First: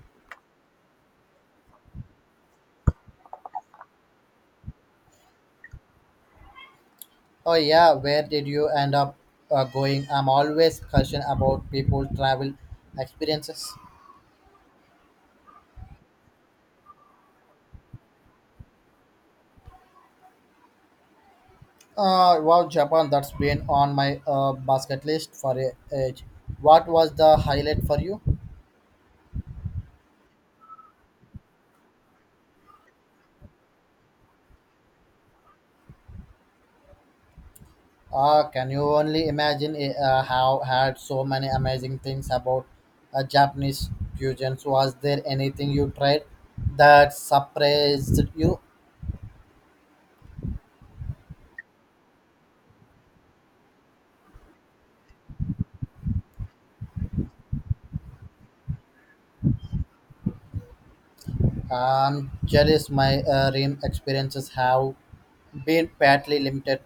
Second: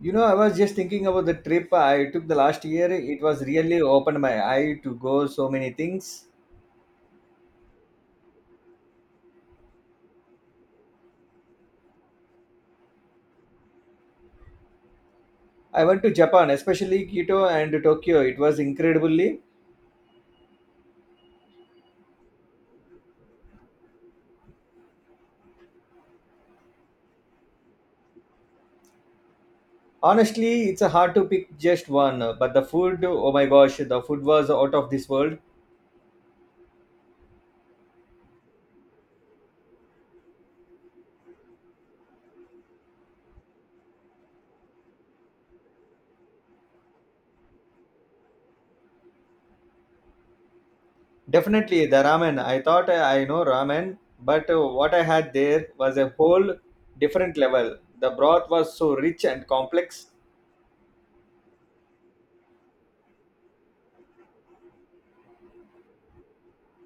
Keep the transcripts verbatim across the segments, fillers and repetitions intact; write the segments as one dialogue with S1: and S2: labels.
S1: You know, I was just thinking about the trip I took the last year. It was really opened my eye to go so many things.
S2: Oh yeah, where did you end up uh, going? I'm always curious about people travel experiences.
S1: I went to Japan, especially Kyoto and Tokyo. It was incredibly.
S2: Uh, wow, Japan, that's been on my uh, basket list for a age. What was the highlight for you?
S1: Honestly, it's hard to pick just one, but the food, oh my gosh, the food was out of this world.
S2: Uh, can you only imagine eh, uh, how had so many amazing things about uh, Japanese fusions? Was there anything you tried that surprised you?
S1: Definitely the ramen. I thought I know ramen, but what I had there was a whole different level. The broth was so rich and complex.
S2: I'm jealous my uh, rim experiences have been badly limited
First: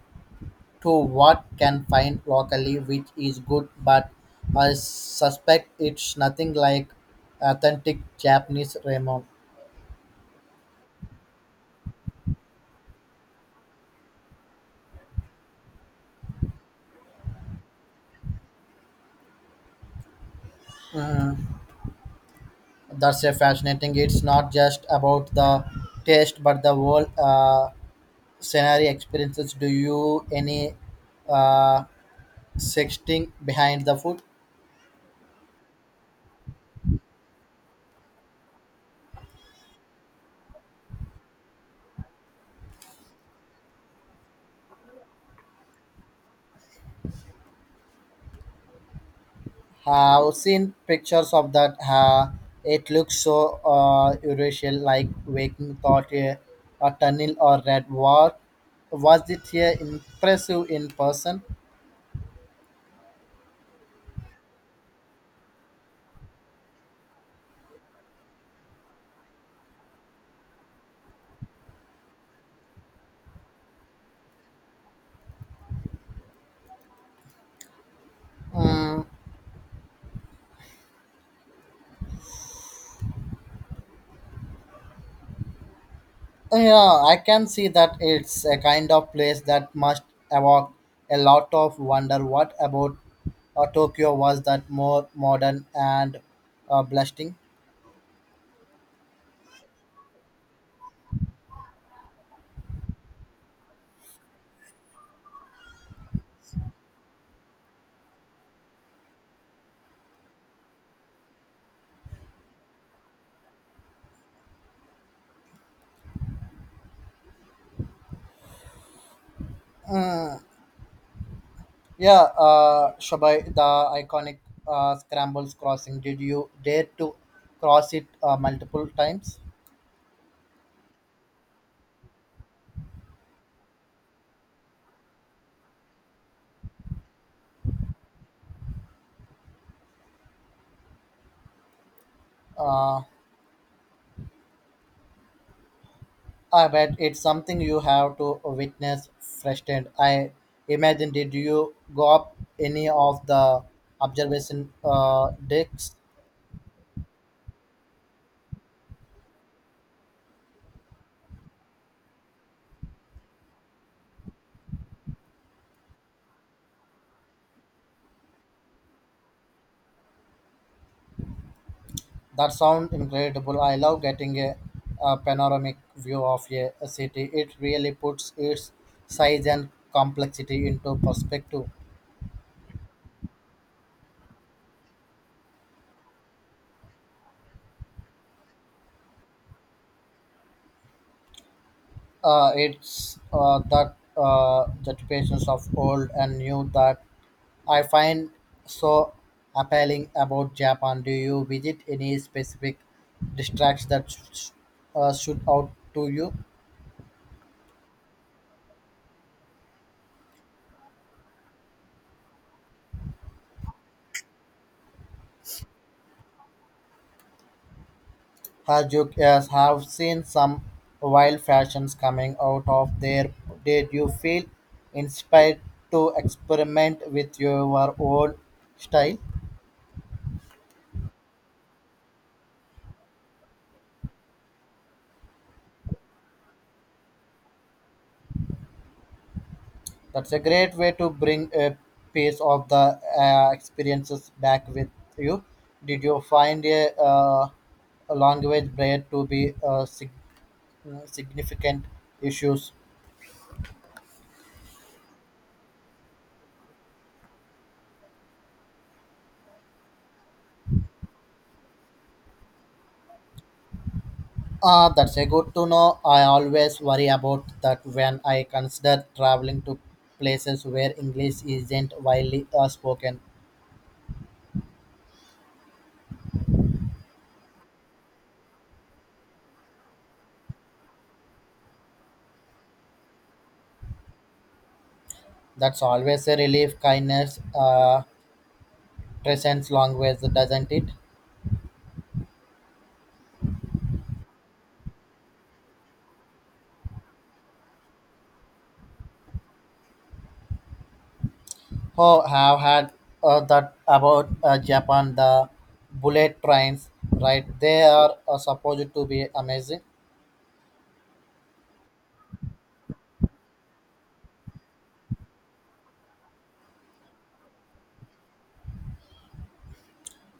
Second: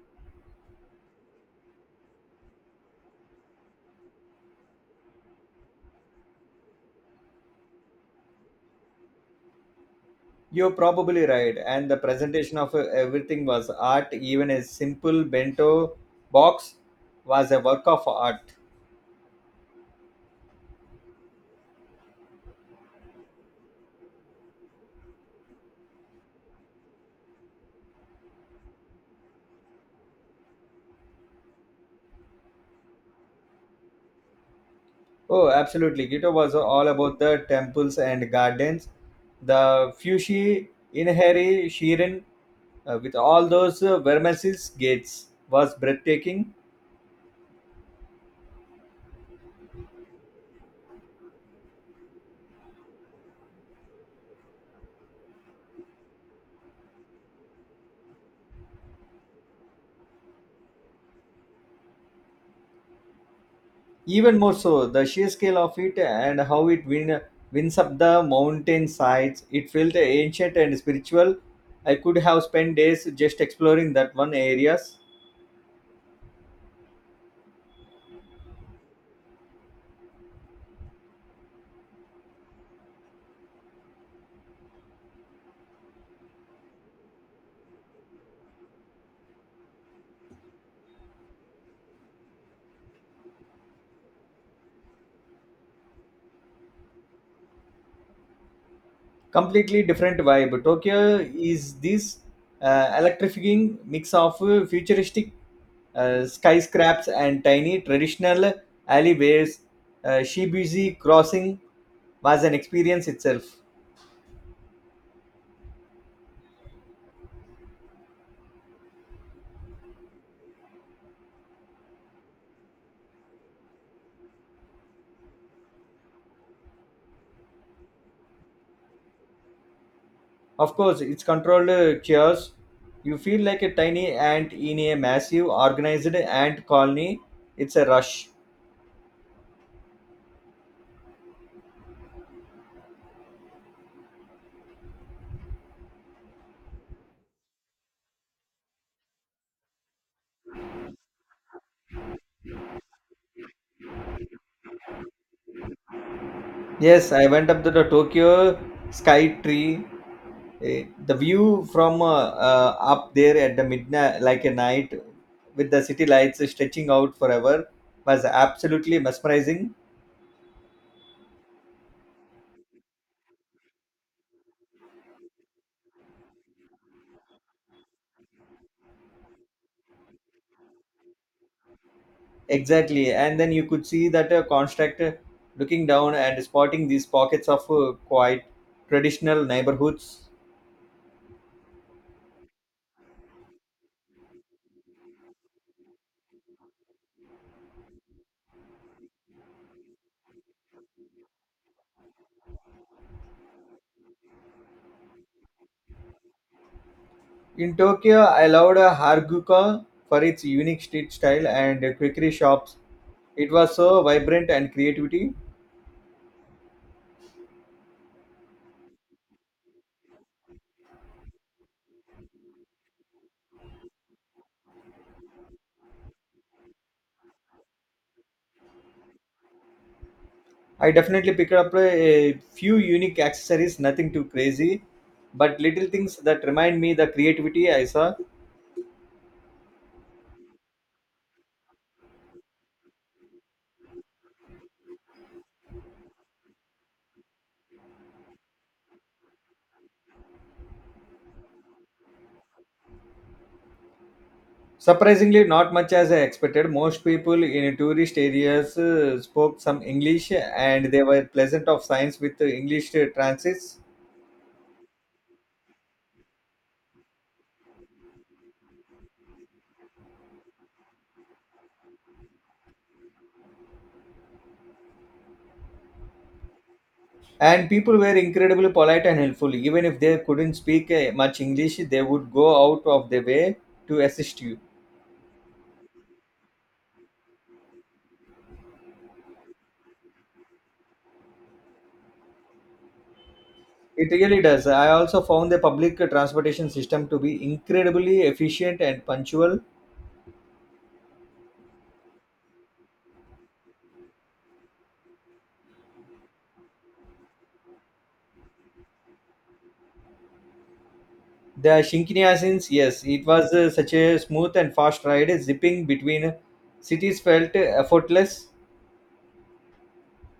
S2: to what can find locally, which is good, but I suspect it's nothing like authentic Japanese ramen.
S1: You're probably right. And the presentation of uh, everything was art. Even a simple bento box was a work of art.
S2: Mm, that's a fascinating. It's not just about the taste, but the whole uh, scenario experiences. Do you any uh, sexting behind the food?
S1: Oh, absolutely. Kyoto was all about the temples and gardens. The Fushi Inahari Shirin uh, with all those uh, Vermeer's gates was breathtaking.
S2: Have seen pictures of that. Uh, it looks so uh, Eurasian, like waking thought a, a tunnel or red walk. Was it here impressive in person?
S1: Even more so, the sheer scale of it and how it win, wins up the mountain sides, it felt ancient and spiritual. I could have spent days just exploring that one areas.
S2: Mm, yeah, I can see that it's a kind of place that must evoke a lot of wonder. What about uh, Tokyo, was that more modern and uh, blasting?
S1: Completely different vibe. Tokyo is this uh, electrifying mix of uh, futuristic uh, skyscrapers and tiny traditional alleyways. Uh, Shibuya Crossing was an experience itself.
S2: Yeah, uh, Shabai, the iconic uh, Scrambles crossing. Did you dare to cross it uh, multiple times?
S1: Of course, it's controlled uh, chaos. You feel like a tiny ant in a massive organized ant colony. It's a rush.
S2: Uh, I bet it's something you have to witness firsthand. I imagine, did you go up any of the observation uh, decks?
S1: Yes, I went up to the Tokyo Sky Tree. Eh, The view from uh, uh, up there at the midnight, like a night, with the city lights stretching out forever, was absolutely mesmerizing.
S2: That sounds incredible. I love getting a, a panoramic view of a, a city. It really puts its size and complexity into perspective.
S1: Exactly, and then you could see that uh, construct uh, looking down and spotting these pockets of uh, quite traditional neighborhoods.
S2: Uh, it's uh, that uh, that patience of old and new that I find so appealing about Japan. Do you visit any specific districts that sh- uh, should out to you?
S1: In Tokyo, I loved Harajuku for its unique street style and quirky shops. It was so vibrant and creativity.
S2: As you uh, have seen some wild fashions coming out of there, did you feel inspired to experiment with your own style?
S1: I definitely picked up a few unique accessories, nothing too crazy, but little things that remind me the creativity I saw.
S2: That's a great way to bring a piece of the uh, experiences back with you. Did you find a, uh, a language barrier to be uh, sig- uh, significant issues?
S1: Surprisingly, not much as I expected. Most people in tourist areas uh, spoke some English and they were pleasant of signs with uh, English uh, transits.
S2: Ah, that's a good to know. I always worry about that when I consider traveling to places where English isn't widely uh, spoken.
S1: And people were incredibly polite and helpful. Even if they couldn't speak eh, much English, they would go out of their way to assist you.
S2: That's always a relief, kindness, uh, transcends language, doesn't it?
S1: It really does. I also found the public transportation system to be incredibly efficient and punctual.
S2: Oh, have had uh, that about uh, Japan, the bullet trains, right? They are uh, supposed to be amazing.
S1: The Shinkansen, yes, it was uh, such a smooth and fast ride, zipping between cities felt effortless.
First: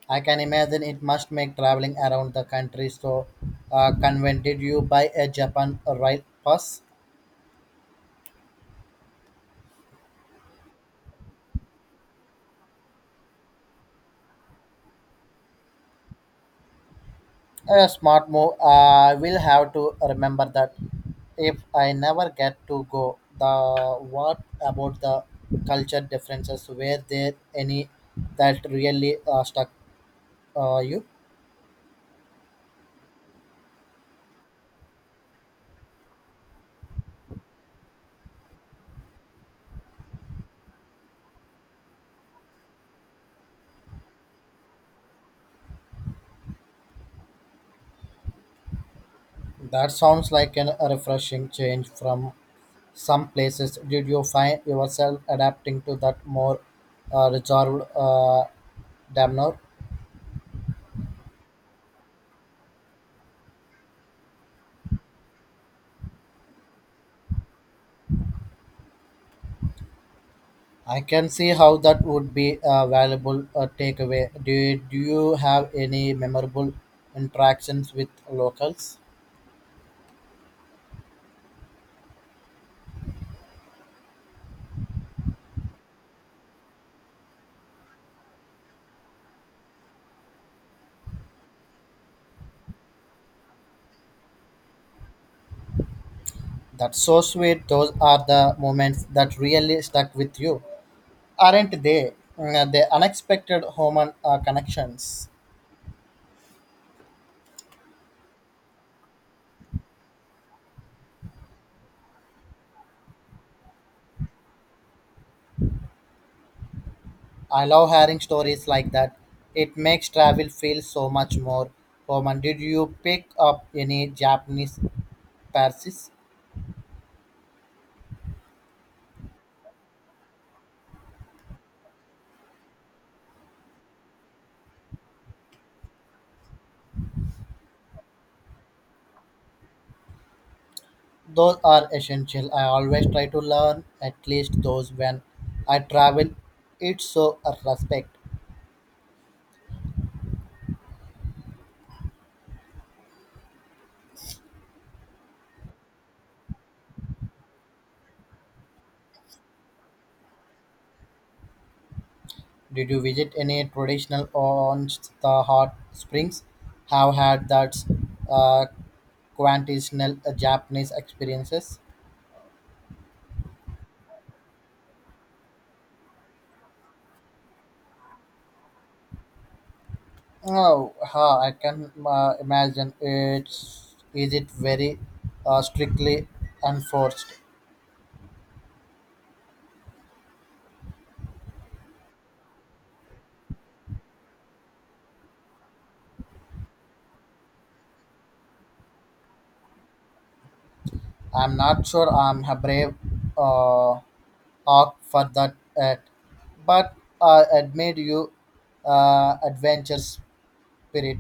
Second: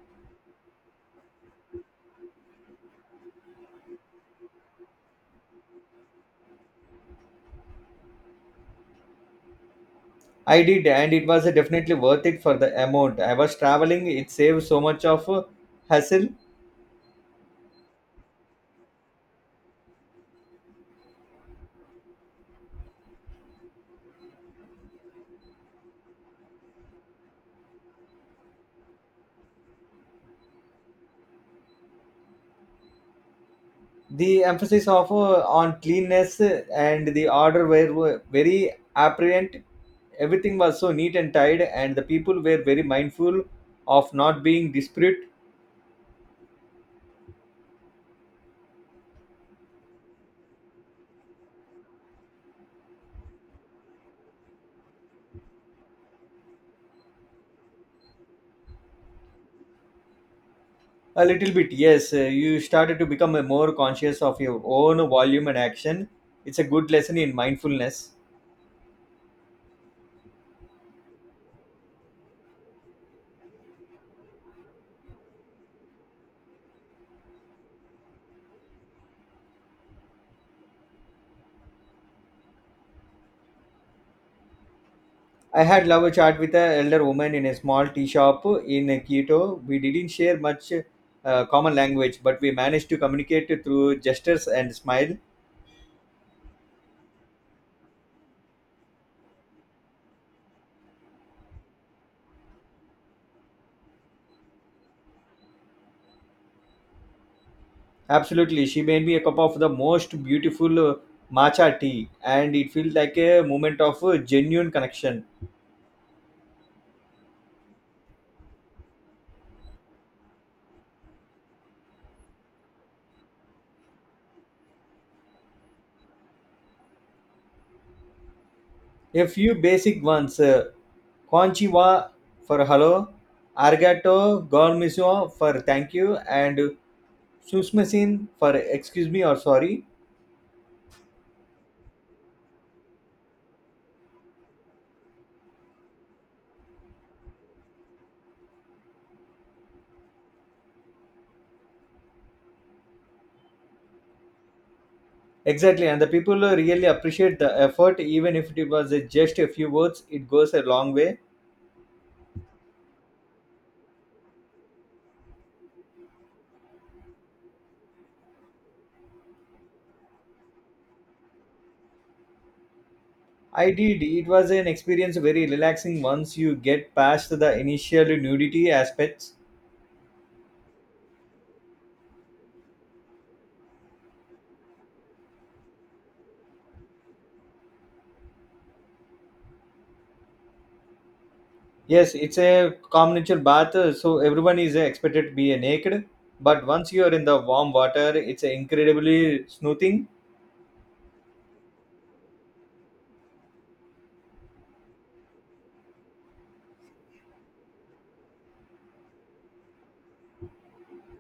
S2: I can imagine it must make traveling around the country so uh, convenient. You buy a Japan rail pass?
S1: I did, and it was definitely worth it for the amount I was traveling. It saved so much of uh, hassle.
S2: A smart move. I will have to remember that. If I never get to go, the what about the culture differences? Were there any that really uh, stuck uh, you?
S1: The emphasis of uh, on cleanness uh, and the order were were very apparent. Everything was so neat and tidy and the people were very mindful of not being disparate.
S2: That sounds like an, a refreshing change from some places. Did you find yourself adapting to that more uh, reserved uh, demeanor?
S1: A little bit, yes. Uh, you started to become uh, more conscious of your own volume and action. It's a good lesson in mindfulness.
S2: I can see how that would be a valuable uh, takeaway. Did you have any memorable interactions with locals?
S1: I had love a chat with an elder woman in a small tea shop in quito. We didn't share much uh, common language, but we managed to communicate through gestures and smile.
S2: That's so sweet. Those are the moments that really stuck with you, aren't they? Mm, uh, The unexpected human uh, connections.
S1: Absolutely. She made me a cup of the most beautiful uh, matcha tea, and it feels like a moment of uh, genuine connection.
S2: I love hearing stories like that. It makes travel feel so much more human. Did you pick up any Japanese phrases?
S1: A few basic ones. uh, Konchiwa for hello, Argato, Gormisio for thank you, and Susmasin for excuse me or sorry.
S2: Those are essential. I always try to learn at least those when I travel. It's so a respect.
S1: Exactly, and the people uh, really appreciate the effort, even if it was uh, just a few words, it goes a long way.
S2: Did you visit any traditional orange the hot springs? Have had that uh, quintessential Japanese experiences?
S1: I did. It was an experience very relaxing once you get past the initial nudity aspects.
S2: Oh, huh, I can uh, imagine. It's is it very uh, strictly enforced.
S1: Yes, it's a communal bath, uh, so everyone is uh, expected to be uh, naked. But once you are in the warm water, it's uh, incredibly soothing.
S2: I'm not sure I'm a brave uh, hawk for that yet, but I admit you uh, adventure spirit.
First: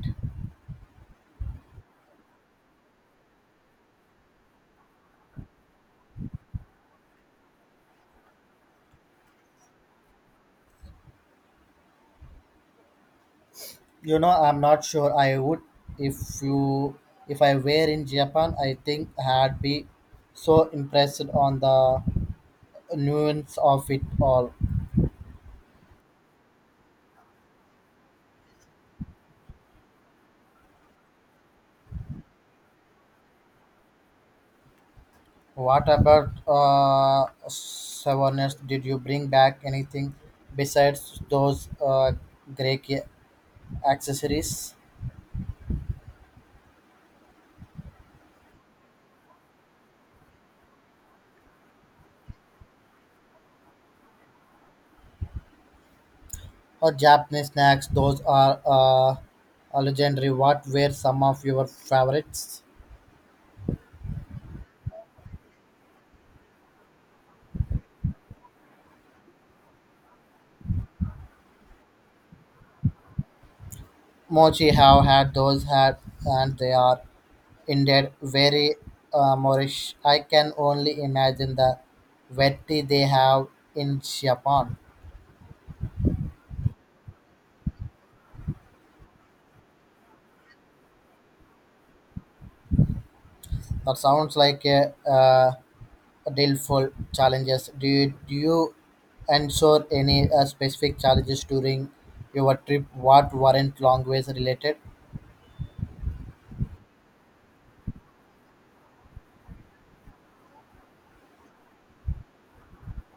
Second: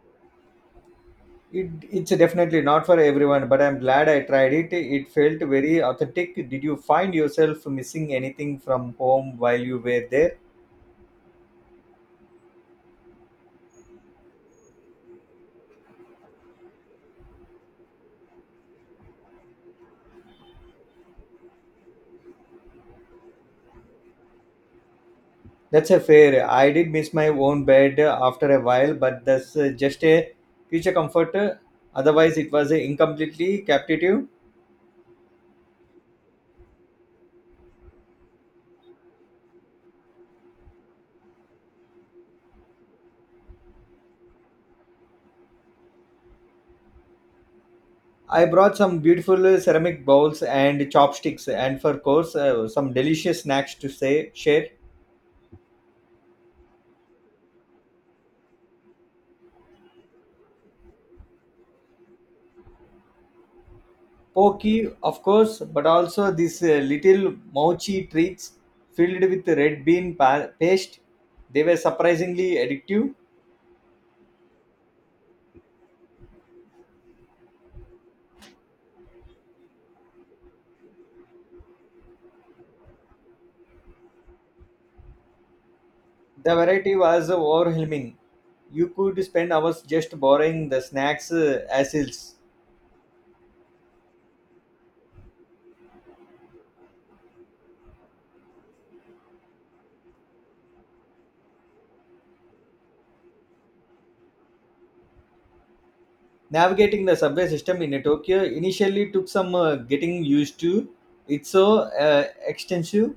S1: It, it's definitely not for everyone, but I'm glad I tried it. It felt very authentic. Did you find yourself missing anything from home while you were there?
S2: You know, I'm not sure I would if you if I were in Japan. I think I'd be so impressed on the nuance of it all.
S1: That's a fair. I did miss my own bed uh, after a while, but that's uh, just a future comfort. Otherwise, it was uh, incompletely captive.
S2: What about uh, souvenirs? Did you bring back anything besides those uh, Greek accessories
S1: I brought some beautiful uh, ceramic bowls and chopsticks, and for course, uh, some delicious snacks to say share.
S2: or Japanese snacks? Those are uh, a legendary. What were some of your favorites?
S1: Pokey, of course, but also these uh, little mochi treats filled with red bean pa- paste. They were surprisingly addictive.
S2: Mochi have had those had, and they are indeed very uh, Moorish. I can only imagine the veti they have in Japan.
S1: The variety was overwhelming. You could spend hours just borrowing the snacks uh, as is.
S2: That sounds like a uh, delightful challenges. Do you, do you ensure any uh, specific challenges during your trip? What weren't language related?
S1: Navigating the subway system in Tokyo initially took some uh, getting used to. It's so uh, extensive.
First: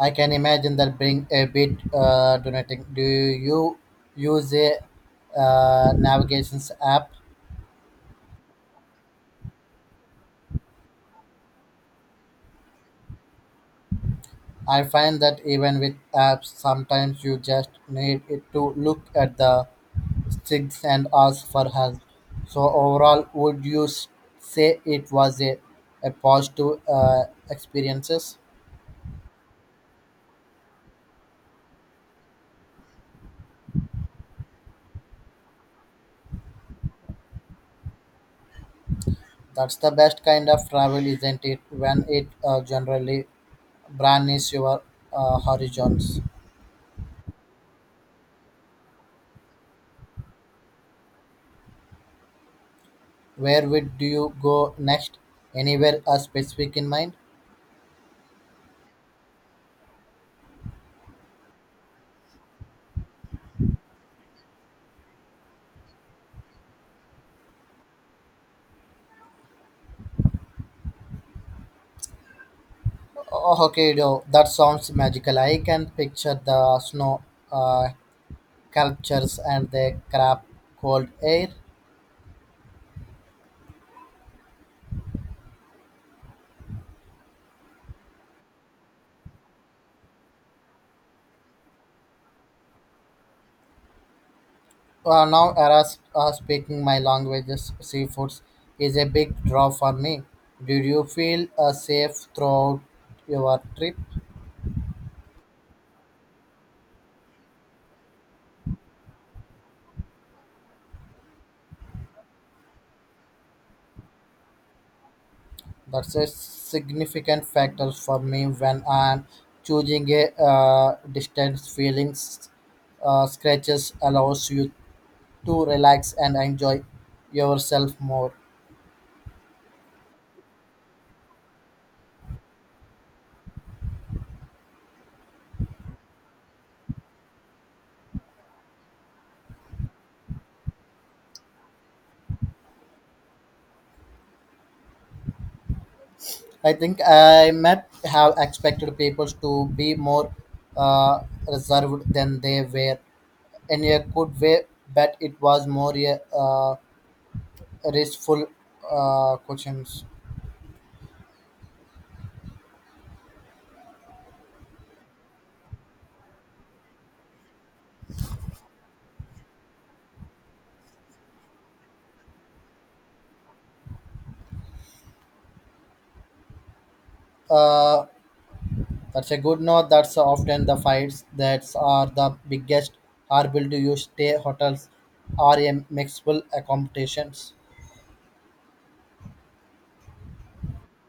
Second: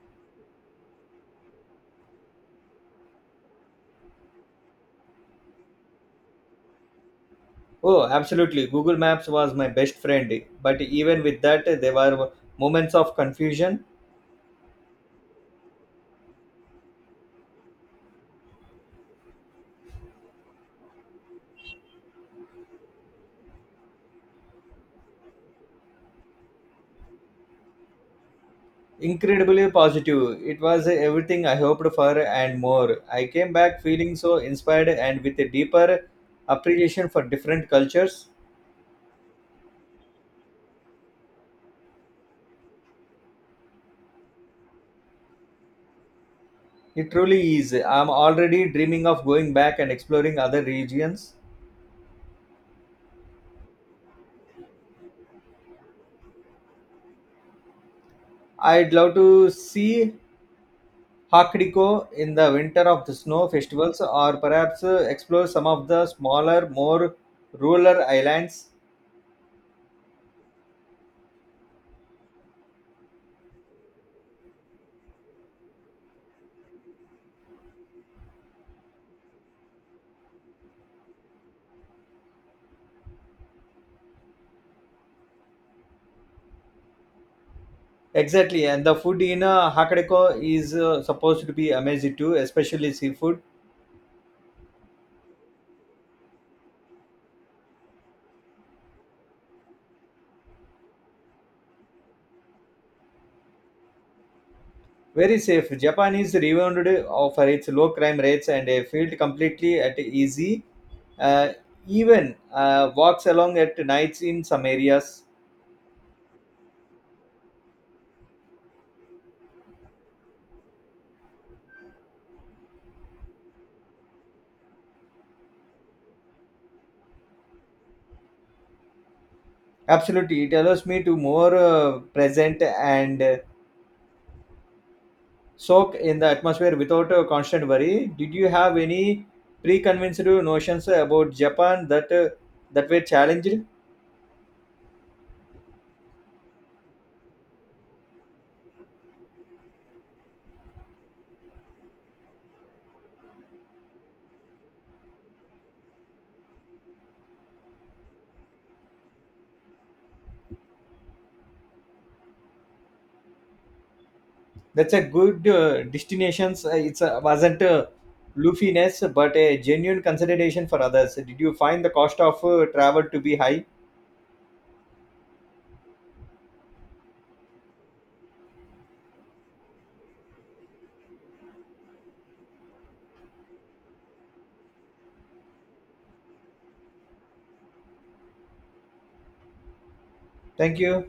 S2: I can imagine that bring a bit uh, donating. Do you use a uh, navigations app?
S1: Oh, absolutely. Google Maps was my best friend. But even with that, there were moments of confusion.
S2: I find that even with apps, sometimes you just need it to look at the sticks and ask for help. So overall, would you s- say it was a, a positive uh, experiences?
S1: Incredibly positive. It was everything I hoped for and more. I came back feeling so inspired and with a deeper appreciation for different cultures.
S2: That's the best kind of travel, isn't it? When it uh, generally broadens your uh, horizons.
S1: It truly is. I'm already dreaming of going back and exploring other regions.
S2: Where would do you go next? Anywhere uh, specific in mind?
S1: I'd love to see Hakuriko in the winter of the snow festivals, or perhaps uh, explore some of the smaller, more rural islands.
S2: Oh, Hokkaido. That sounds magical. I can picture the snow uh, sculptures and the crab cold air.
S1: Exactly, and the food in uh, Hakodate is uh, supposed to be amazing too, especially seafood.
S2: Uh, now, Eras uh, speaking my languages, seafoods is a big draw for me. Did you feel uh, safe throughout your trip?
S1: Very safe. Japan is renowned uh, for its low crime rates and a field completely at easy. Uh, Even uh, walks along at nights in some areas.
S2: That's a significant factor for me when I'm choosing a uh, distance. Feelings uh, scratches allows you to relax and enjoy yourself more.
S1: Absolutely, it allows me to more uh, present and uh, soak in the atmosphere without uh, constant worry. Did you have any preconceived notions about Japan that uh, that were challenged?
S2: I think I might have expected people to be more uh, reserved than they were in a good way, but it was more a uh, restful uh, questions.
S1: That's a good uh, destinations. Uh, It's a, wasn't a loofiness, but a genuine consideration for others. Did you find the cost of uh, travel to be high?
S2: Uh, That's a good note. That's often the fights that are the biggest. Are built to use stay hotels are a mixable accommodations.
S1: Thank you.